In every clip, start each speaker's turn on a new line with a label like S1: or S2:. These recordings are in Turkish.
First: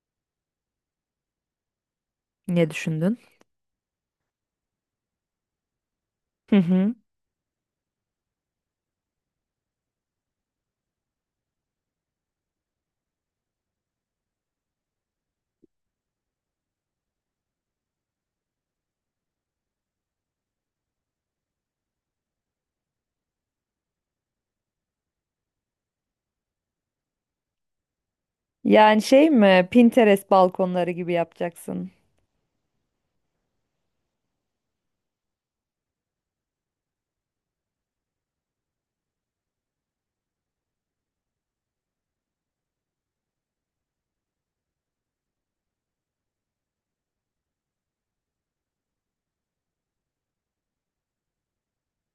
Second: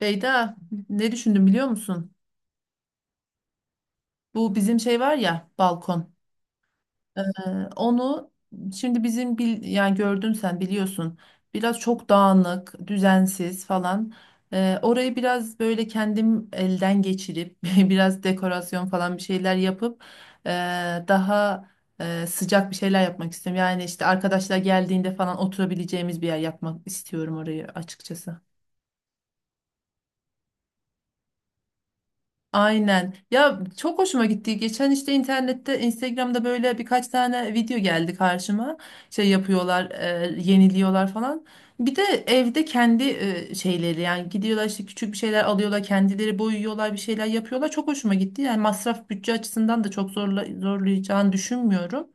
S1: Beyda, ne düşündüm biliyor musun?
S2: Ne düşündün?
S1: Bu bizim şey var ya balkon.
S2: Hı hı.
S1: Ee, onu şimdi bizim yani gördün sen biliyorsun. Biraz çok dağınık, düzensiz falan. Orayı biraz böyle kendim elden geçirip biraz dekorasyon falan bir şeyler yapıp ee, daha sıcak bir şeyler yapmak istiyorum. Yani işte arkadaşlar geldiğinde falan oturabileceğimiz bir yer yapmak istiyorum orayı açıkçası.
S2: Yani şey mi, Pinterest balkonları gibi yapacaksın?
S1: Aynen. Ya çok hoşuma gitti. Geçen işte internette, Instagram'da böyle birkaç tane video geldi karşıma. Şey yapıyorlar, yeniliyorlar falan. Bir de evde kendi şeyleri yani gidiyorlar işte küçük bir şeyler alıyorlar, kendileri boyuyorlar, bir şeyler yapıyorlar. Çok hoşuma gitti. Yani masraf bütçe açısından da çok zorlayacağını düşünmüyorum.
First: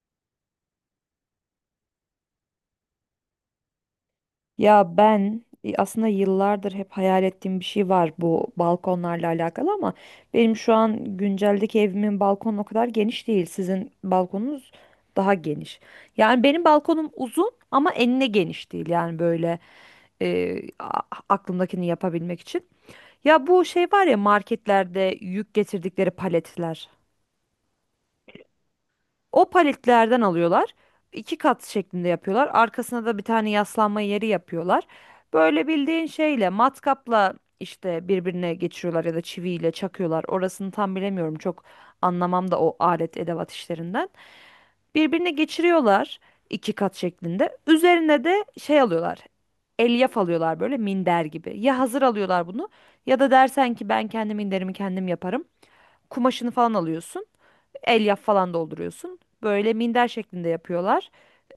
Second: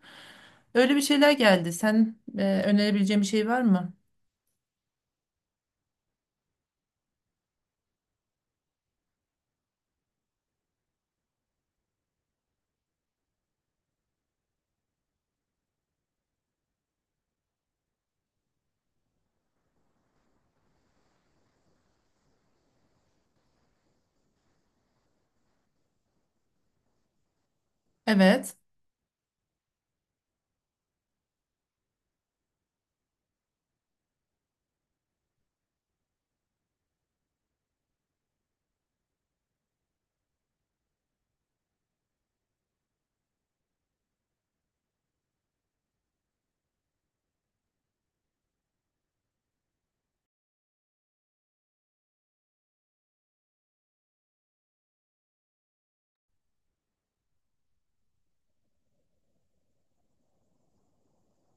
S1: Öyle bir şeyler geldi. Sen önerebileceğin bir şey var mı?
S2: Ya ben, aslında yıllardır hep hayal ettiğim bir şey var bu balkonlarla alakalı ama benim şu an günceldeki evimin balkonu o kadar geniş değil. Sizin balkonunuz daha geniş. Yani benim balkonum uzun ama enine geniş değil. Yani böyle e, a- aklımdakini yapabilmek için. Ya bu şey var ya, marketlerde yük getirdikleri paletler.
S1: Evet.
S2: O paletlerden alıyorlar. İki kat şeklinde yapıyorlar. Arkasına da bir tane yaslanma yeri yapıyorlar. Böyle bildiğin şeyle, matkapla işte birbirine geçiriyorlar ya da çiviyle çakıyorlar. Orasını tam bilemiyorum. Çok anlamam da o alet edevat işlerinden. Birbirine geçiriyorlar iki kat şeklinde. Üzerine de şey alıyorlar. Elyaf alıyorlar, böyle minder gibi. Ya hazır alıyorlar bunu ya da dersen ki ben kendi minderimi kendim yaparım. Kumaşını falan alıyorsun. Elyaf falan dolduruyorsun. Böyle minder şeklinde yapıyorlar.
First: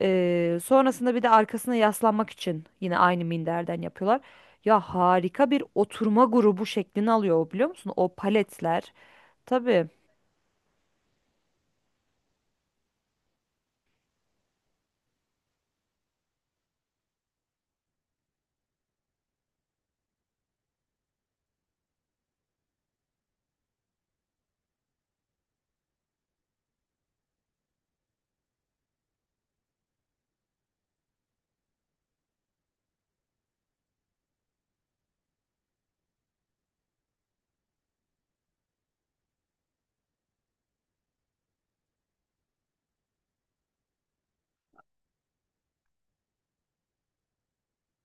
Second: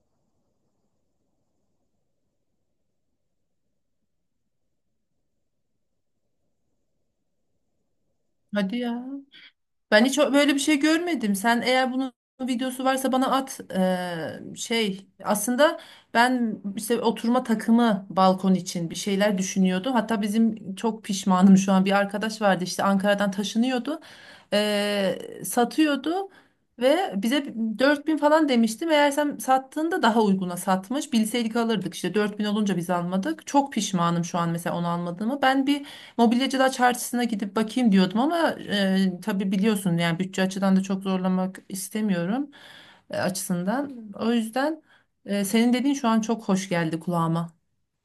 S2: Sonrasında bir de arkasına yaslanmak için yine aynı minderden yapıyorlar. Ya harika bir oturma grubu şeklini alıyor o, biliyor musun? O
S1: Hadi
S2: paletler.
S1: ya.
S2: Tabii.
S1: Ben hiç böyle bir şey görmedim. Sen eğer bunun videosu varsa bana at. Şey aslında ben işte oturma takımı balkon için bir şeyler düşünüyordu. Hatta bizim çok pişmanım şu an bir arkadaş vardı işte Ankara'dan taşınıyordu. Ee, satıyordu ve bize 4.000 falan demişti. Meğersem sattığında daha uyguna satmış. Bilseydik alırdık işte 4.000 olunca biz almadık. Çok pişmanım şu an mesela onu almadığımı. Ben bir Mobilyacılar çarşısına gidip bakayım diyordum ama tabii biliyorsun yani bütçe açıdan da çok zorlamak istemiyorum açısından. O yüzden senin dediğin şu an çok hoş geldi kulağıma.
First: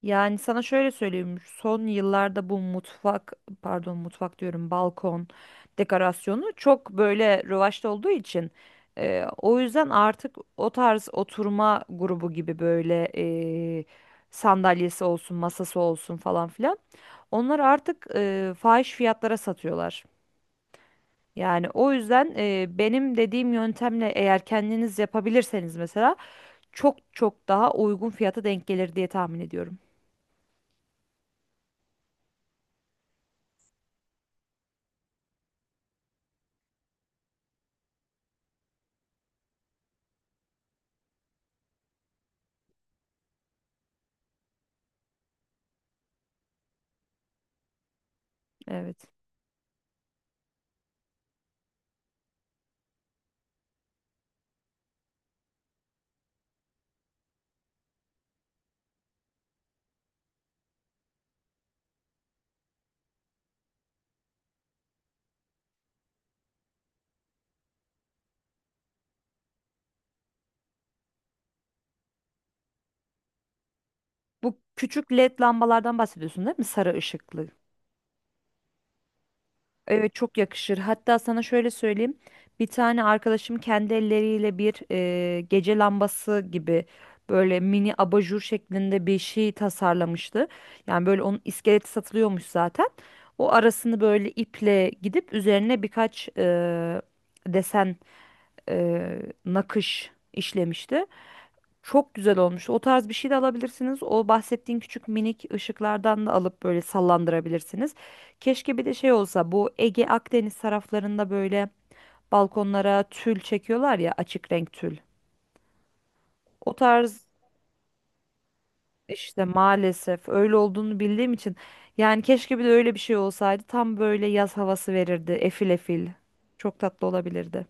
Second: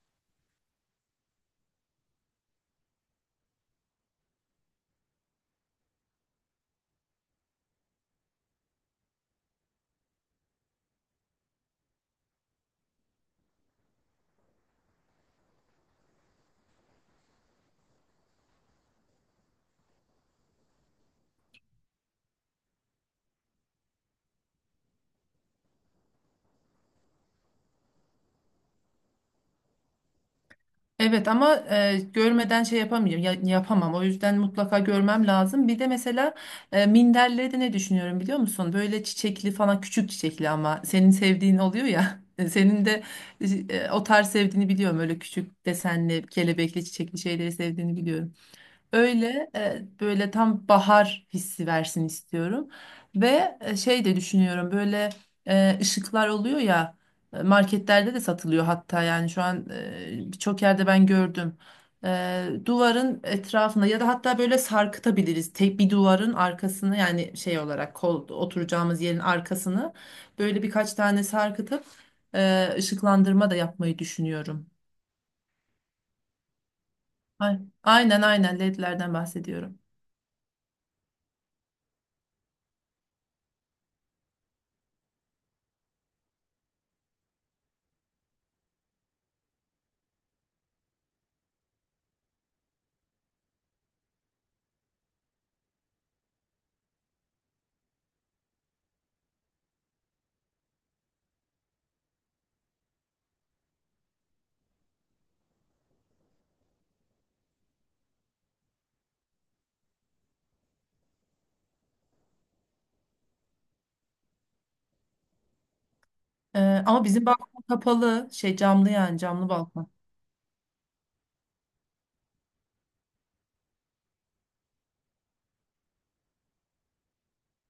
S2: Yani sana şöyle söyleyeyim, son yıllarda bu mutfak, pardon mutfak diyorum, balkon dekorasyonu çok böyle rövaşta olduğu için, o yüzden artık o tarz oturma grubu gibi böyle, e, sandalyesi olsun, masası olsun falan filan. Onları artık fahiş fiyatlara satıyorlar. Yani o yüzden, benim dediğim yöntemle eğer kendiniz yapabilirseniz mesela çok çok daha uygun fiyata denk gelir diye tahmin ediyorum.
S1: Evet ama görmeden şey yapamayacağım yapamam, o yüzden mutlaka görmem lazım. Bir de mesela minderleri de ne düşünüyorum biliyor musun? Böyle çiçekli falan küçük çiçekli, ama senin sevdiğin oluyor ya. Senin de o tarz sevdiğini biliyorum, öyle küçük desenli kelebekli çiçekli şeyleri sevdiğini biliyorum.
S2: Evet.
S1: Öyle böyle tam bahar hissi versin istiyorum. Ve şey de düşünüyorum, böyle ışıklar oluyor ya, marketlerde de satılıyor hatta, yani şu an birçok yerde ben gördüm. Duvarın etrafında ya da hatta böyle sarkıtabiliriz. Tek bir duvarın arkasını, yani şey olarak kol oturacağımız yerin arkasını böyle birkaç tane sarkıtıp ışıklandırma da yapmayı
S2: Bu
S1: düşünüyorum.
S2: küçük LED lambalardan bahsediyorsun değil mi? Sarı ışıklı.
S1: Aynen, aynen LED'lerden bahsediyorum.
S2: Evet, çok yakışır. Hatta sana şöyle söyleyeyim. Bir tane arkadaşım kendi elleriyle bir, gece lambası gibi böyle mini abajur şeklinde bir şey tasarlamıştı. Yani böyle onun iskeleti satılıyormuş zaten. O arasını böyle iple gidip üzerine birkaç desen, e, nakış işlemişti. Çok güzel olmuş. O tarz bir şey de alabilirsiniz. O bahsettiğin küçük minik ışıklardan da alıp böyle sallandırabilirsiniz. Keşke bir de şey olsa, bu Ege Akdeniz taraflarında böyle balkonlara tül çekiyorlar ya, açık renk tül. O
S1: Ee, ama bizim
S2: tarz
S1: balkon kapalı, şey camlı, yani
S2: işte
S1: camlı balkon.
S2: maalesef öyle olduğunu bildiğim için, yani keşke bir de öyle bir şey olsaydı, tam böyle yaz havası verirdi. Efil efil. Çok tatlı olabilirdi.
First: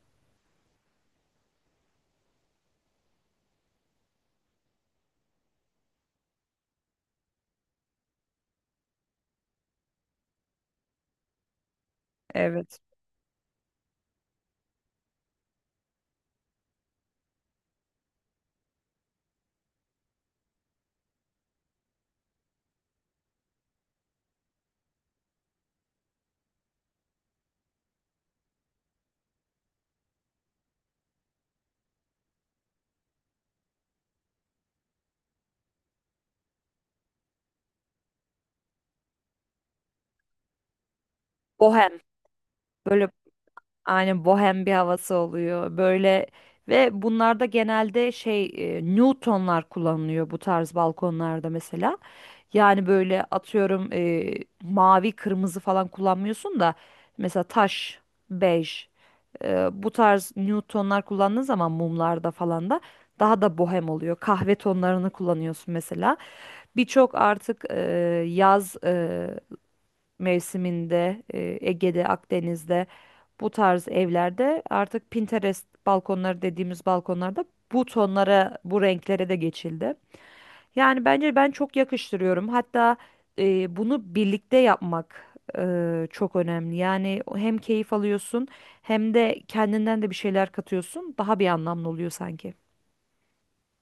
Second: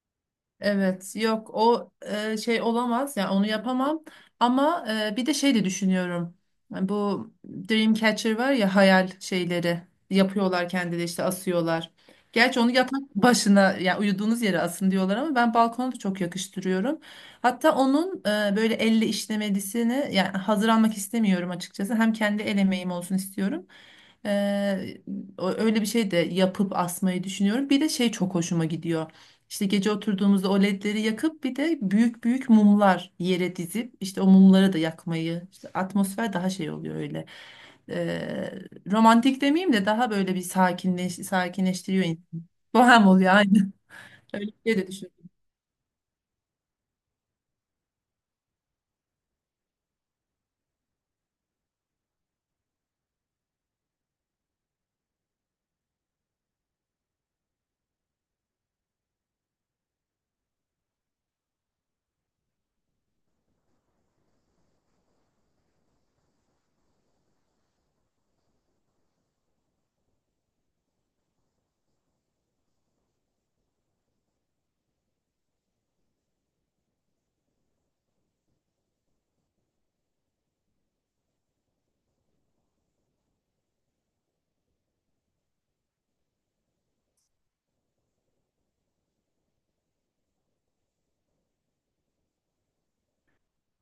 S1: Evet, yok o şey olamaz, yani onu yapamam, ama bir de şey de düşünüyorum. Yani bu Dreamcatcher var ya, hayal şeyleri yapıyorlar kendileri, işte asıyorlar. Gerçi onu
S2: Evet.
S1: yatak başına, yani uyuduğunuz yere asın diyorlar, ama ben balkona da çok yakıştırıyorum. Hatta onun böyle elle işlemelisini, yani hazır almak istemiyorum açıkçası, hem kendi el emeğim olsun istiyorum. E, öyle bir şey de yapıp asmayı düşünüyorum. Bir de şey çok hoşuma gidiyor. İşte gece oturduğumuzda o ledleri yakıp bir de büyük büyük mumlar yere dizip işte o mumları da yakmayı, işte atmosfer daha şey oluyor öyle. Ee, romantik demeyeyim de daha böyle bir
S2: Bohem.
S1: sakinleştiriyor insanı. Bohem
S2: Böyle
S1: oluyor aynı.
S2: aynen,
S1: Öyle bir
S2: bohem bir
S1: şey de
S2: havası
S1: düşünüyorum.
S2: oluyor böyle. Ve bunlarda genelde şey, Newtonlar kullanılıyor bu tarz balkonlarda mesela. Yani böyle atıyorum, mavi kırmızı falan kullanmıyorsun da mesela taş, bej, bu tarz Newtonlar kullandığın zaman mumlarda falan da daha da bohem oluyor. Kahve tonlarını kullanıyorsun mesela. Birçok artık, yaz mevsiminde, Ege'de, Akdeniz'de, bu tarz evlerde artık Pinterest balkonları dediğimiz balkonlarda bu tonlara, bu renklere de geçildi. Yani bence ben çok yakıştırıyorum. Hatta bunu birlikte yapmak çok önemli. Yani hem keyif alıyorsun hem de kendinden de bir şeyler katıyorsun. Daha bir anlamlı oluyor sanki.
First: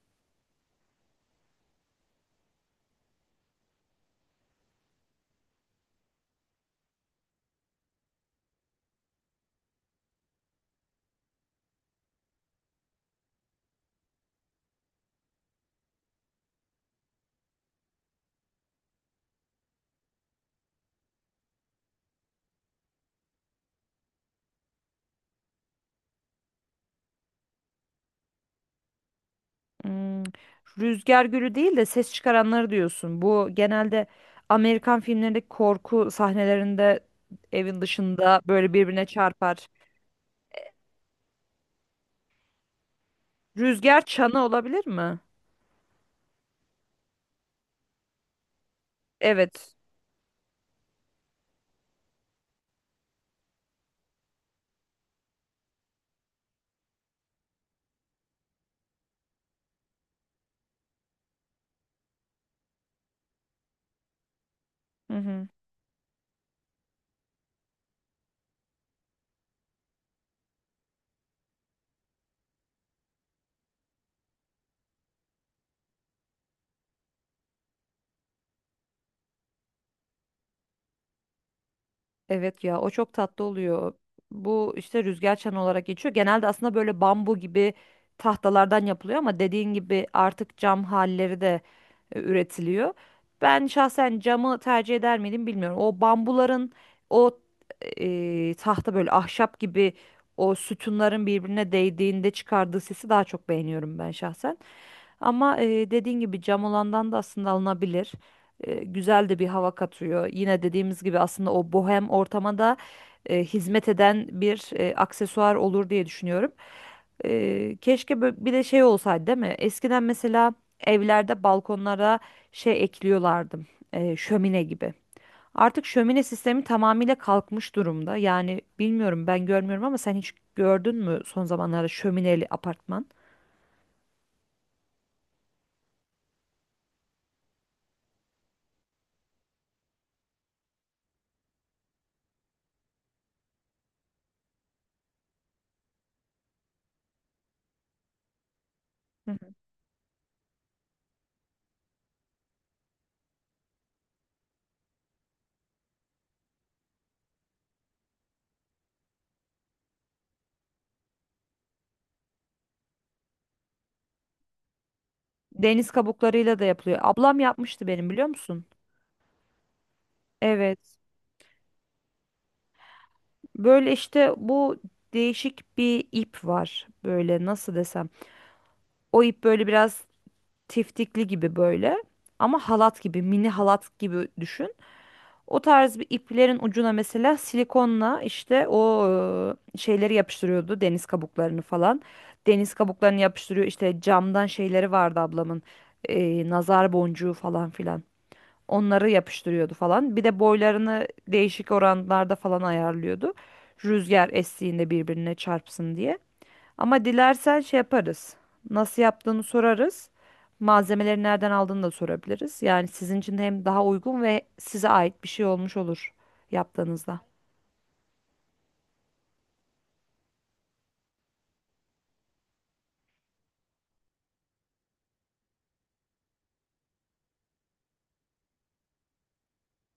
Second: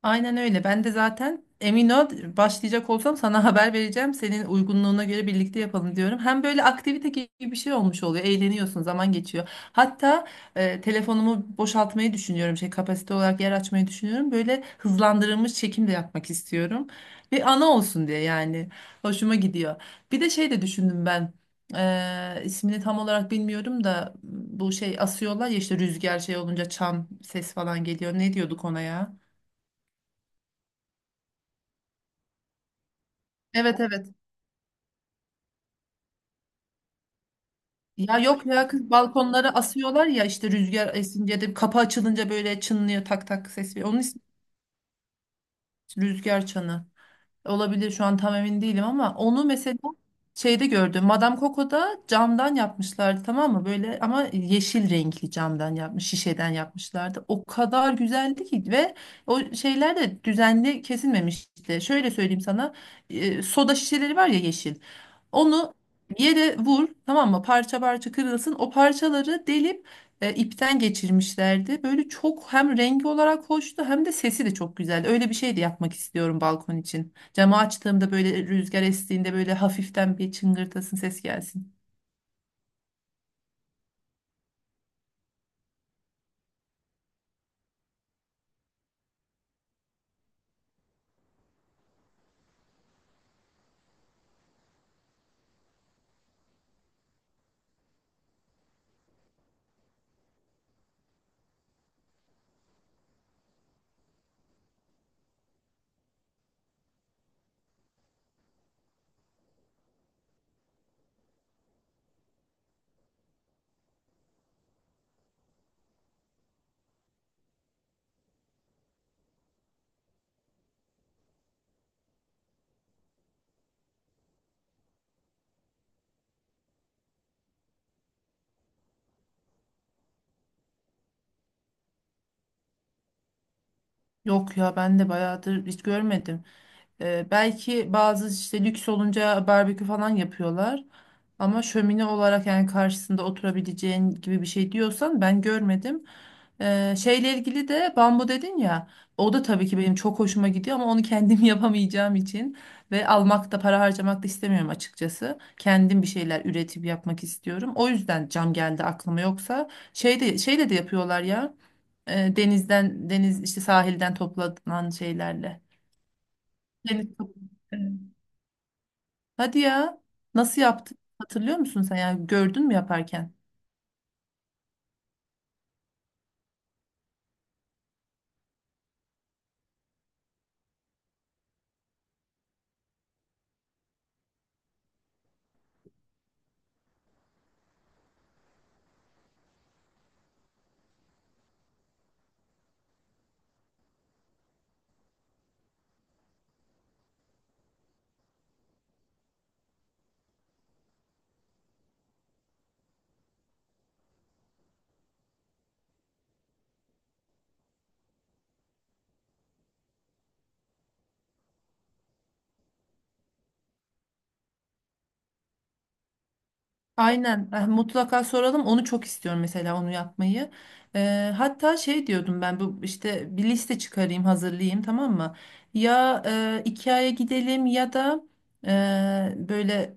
S1: Aynen öyle. Ben de zaten emin ol, başlayacak olsam sana haber vereceğim. Senin uygunluğuna göre birlikte yapalım diyorum. Hem böyle aktivite gibi bir şey olmuş oluyor. Eğleniyorsun, zaman geçiyor. Hatta telefonumu boşaltmayı düşünüyorum. Şey, kapasite olarak yer açmayı düşünüyorum. Böyle hızlandırılmış çekim de yapmak istiyorum. Bir ana olsun diye yani. Hoşuma gidiyor. Bir de şey de düşündüm ben. E, ismini tam olarak bilmiyorum da bu şey asıyorlar ya işte, rüzgar şey olunca çan ses falan geliyor. Ne diyorduk ona ya?
S2: Hmm, rüzgar gülü değil de ses çıkaranları diyorsun. Bu
S1: Evet,
S2: genelde
S1: evet.
S2: Amerikan filmlerindeki korku sahnelerinde evin
S1: Ya
S2: dışında
S1: yok ya,
S2: böyle
S1: kız
S2: birbirine
S1: balkonlara
S2: çarpar.
S1: asıyorlar ya, işte rüzgar esince de kapı açılınca böyle çınlıyor, tak tak ses veriyor. Onun
S2: Rüzgar
S1: ismi
S2: çanı olabilir mi?
S1: rüzgar çanı. Olabilir, şu an tam emin değilim, ama onu
S2: Evet.
S1: mesela şeyde gördüm. Madame Coco'da camdan yapmışlardı, tamam mı? Böyle, ama yeşil renkli camdan yapmış, şişeden yapmışlardı. O kadar güzeldi ki, ve o şeyler de düzenli kesilmemişti. Şöyle söyleyeyim sana. Soda şişeleri var ya yeşil.
S2: Hı hı.
S1: Onu yere vur, tamam mı? Parça parça kırılsın. O parçaları delip ipten geçirmişlerdi. Böyle çok hem rengi olarak hoştu hem de sesi de çok güzeldi. Öyle bir şey de yapmak istiyorum balkon için. Camı açtığımda böyle, rüzgar estiğinde böyle hafiften bir çıngırtasın ses gelsin.
S2: Evet ya, o çok tatlı oluyor. Bu işte rüzgar çanı olarak geçiyor. Genelde aslında böyle bambu gibi tahtalardan yapılıyor ama dediğin gibi artık cam halleri de üretiliyor. Ben şahsen camı tercih eder miydim bilmiyorum. O bambuların o tahta böyle ahşap gibi o sütunların birbirine değdiğinde çıkardığı sesi daha çok beğeniyorum ben şahsen. Ama dediğin gibi cam olandan da aslında alınabilir. Güzel de bir hava katıyor. Yine dediğimiz gibi aslında o bohem ortama da hizmet eden bir aksesuar olur diye düşünüyorum. Keşke bir de şey olsaydı değil mi? Eskiden mesela evlerde balkonlara şey ekliyorlardı. Şömine gibi. Artık şömine sistemi tamamıyla kalkmış durumda. Yani bilmiyorum, ben görmüyorum ama sen hiç gördün mü son zamanlarda şömineli apartman?
S1: Yok ya, ben de bayağıdır hiç görmedim. Belki bazı işte lüks olunca barbekü falan yapıyorlar. Ama şömine olarak, yani karşısında oturabileceğin gibi bir şey diyorsan, ben görmedim. Şeyle ilgili de bambu dedin ya. O da tabii ki benim çok hoşuma gidiyor, ama onu kendim yapamayacağım için ve almak da, para harcamak da istemiyorum açıkçası. Kendim bir şeyler üretip yapmak istiyorum. O yüzden cam geldi aklıma, yoksa şeyde şeyle de yapıyorlar ya. Deniz işte, sahilden toplanan şeylerle.
S2: Deniz kabuklarıyla da yapılıyor.
S1: Seni kabul-
S2: Ablam yapmıştı
S1: Evet.
S2: benim, biliyor musun?
S1: Hadi ya. Nasıl
S2: Evet.
S1: yaptın? Hatırlıyor musun sen? Yani gördün mü yaparken?
S2: Böyle işte bu değişik bir ip var. Böyle nasıl desem. O ip böyle biraz tiftikli gibi böyle. Ama halat gibi, mini halat gibi düşün. O tarz bir iplerin ucuna mesela silikonla işte o şeyleri yapıştırıyordu. Deniz kabuklarını falan. Deniz kabuklarını yapıştırıyor. İşte camdan şeyleri vardı ablamın. Nazar boncuğu falan filan. Onları yapıştırıyordu falan. Bir de boylarını değişik oranlarda falan ayarlıyordu. Rüzgar estiğinde birbirine çarpsın diye. Ama dilersen şey yaparız. Nasıl yaptığını sorarız. Malzemeleri nereden aldığını da sorabiliriz. Yani sizin için hem daha uygun ve size ait bir şey olmuş olur yaptığınızda.
S1: Aynen. Mutlaka soralım. Onu çok istiyorum, mesela onu yapmayı. Hatta şey diyordum ben, bu işte bir liste çıkarayım, hazırlayayım, tamam mı? Ya IKEA'ya gidelim ya da böyle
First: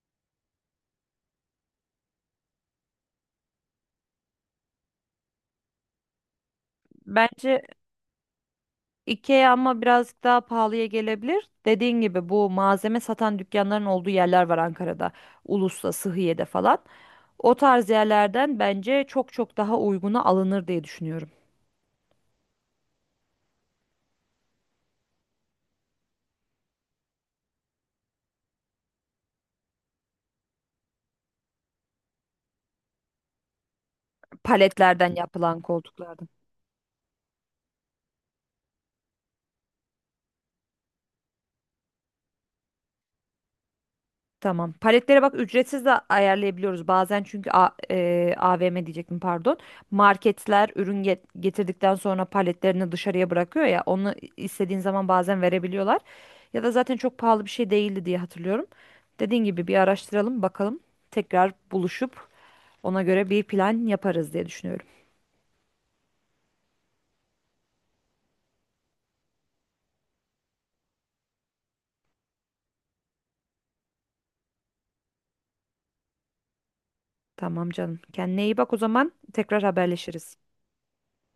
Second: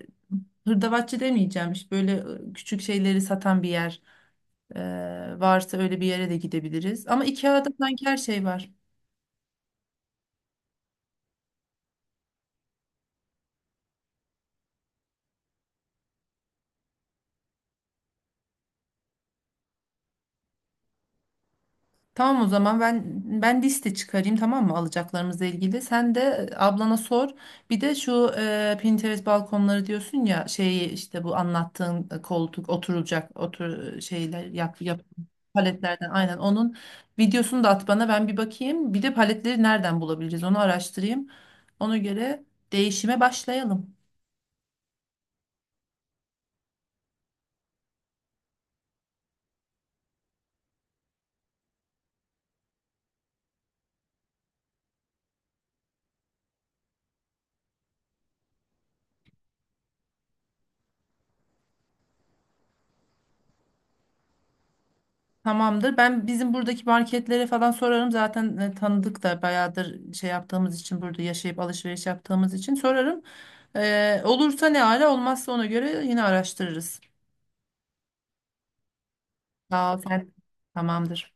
S1: hırdavatçı demeyeceğim. İşte böyle küçük şeyleri satan bir yer varsa öyle bir yere de gidebiliriz. Ama
S2: Bence
S1: IKEA'da sanki her şey var.
S2: IKEA ama birazcık daha pahalıya gelebilir. Dediğin gibi bu malzeme satan dükkanların olduğu yerler var Ankara'da. Ulus'ta, Sıhhiye'de falan. O tarz yerlerden bence çok çok daha uyguna alınır diye düşünüyorum.
S1: Tamam, o zaman ben liste çıkarayım, tamam mı, alacaklarımızla ilgili. Sen de ablana sor. Bir de şu Pinterest balkonları diyorsun ya, şeyi işte, bu anlattığın koltuk oturulacak şeyler yap yap
S2: Paletlerden yapılan
S1: paletlerden,
S2: koltuklardan.
S1: aynen, onun videosunu da at bana, ben bir bakayım. Bir de paletleri nereden bulabiliriz, onu araştırayım. Ona göre değişime başlayalım.
S2: Tamam. Paletlere bak, ücretsiz de ayarlayabiliyoruz bazen çünkü AVM diyecektim, pardon. Marketler ürün getirdikten sonra paletlerini dışarıya bırakıyor ya, onu istediğin zaman bazen verebiliyorlar. Ya da zaten çok pahalı bir şey değildi diye hatırlıyorum. Dediğin gibi bir araştıralım bakalım. Tekrar buluşup ona göre bir plan yaparız diye düşünüyorum.
S1: Tamamdır. Ben bizim buradaki marketlere falan sorarım. Zaten tanıdık da bayağıdır, şey yaptığımız için, burada yaşayıp alışveriş yaptığımız için sorarım. Olursa ne ara, olmazsa ona göre yine araştırırız.
S2: Tamam canım. Kendine iyi bak o zaman. Tekrar
S1: Sağ ol sen.
S2: haberleşiriz.
S1: Tamamdır.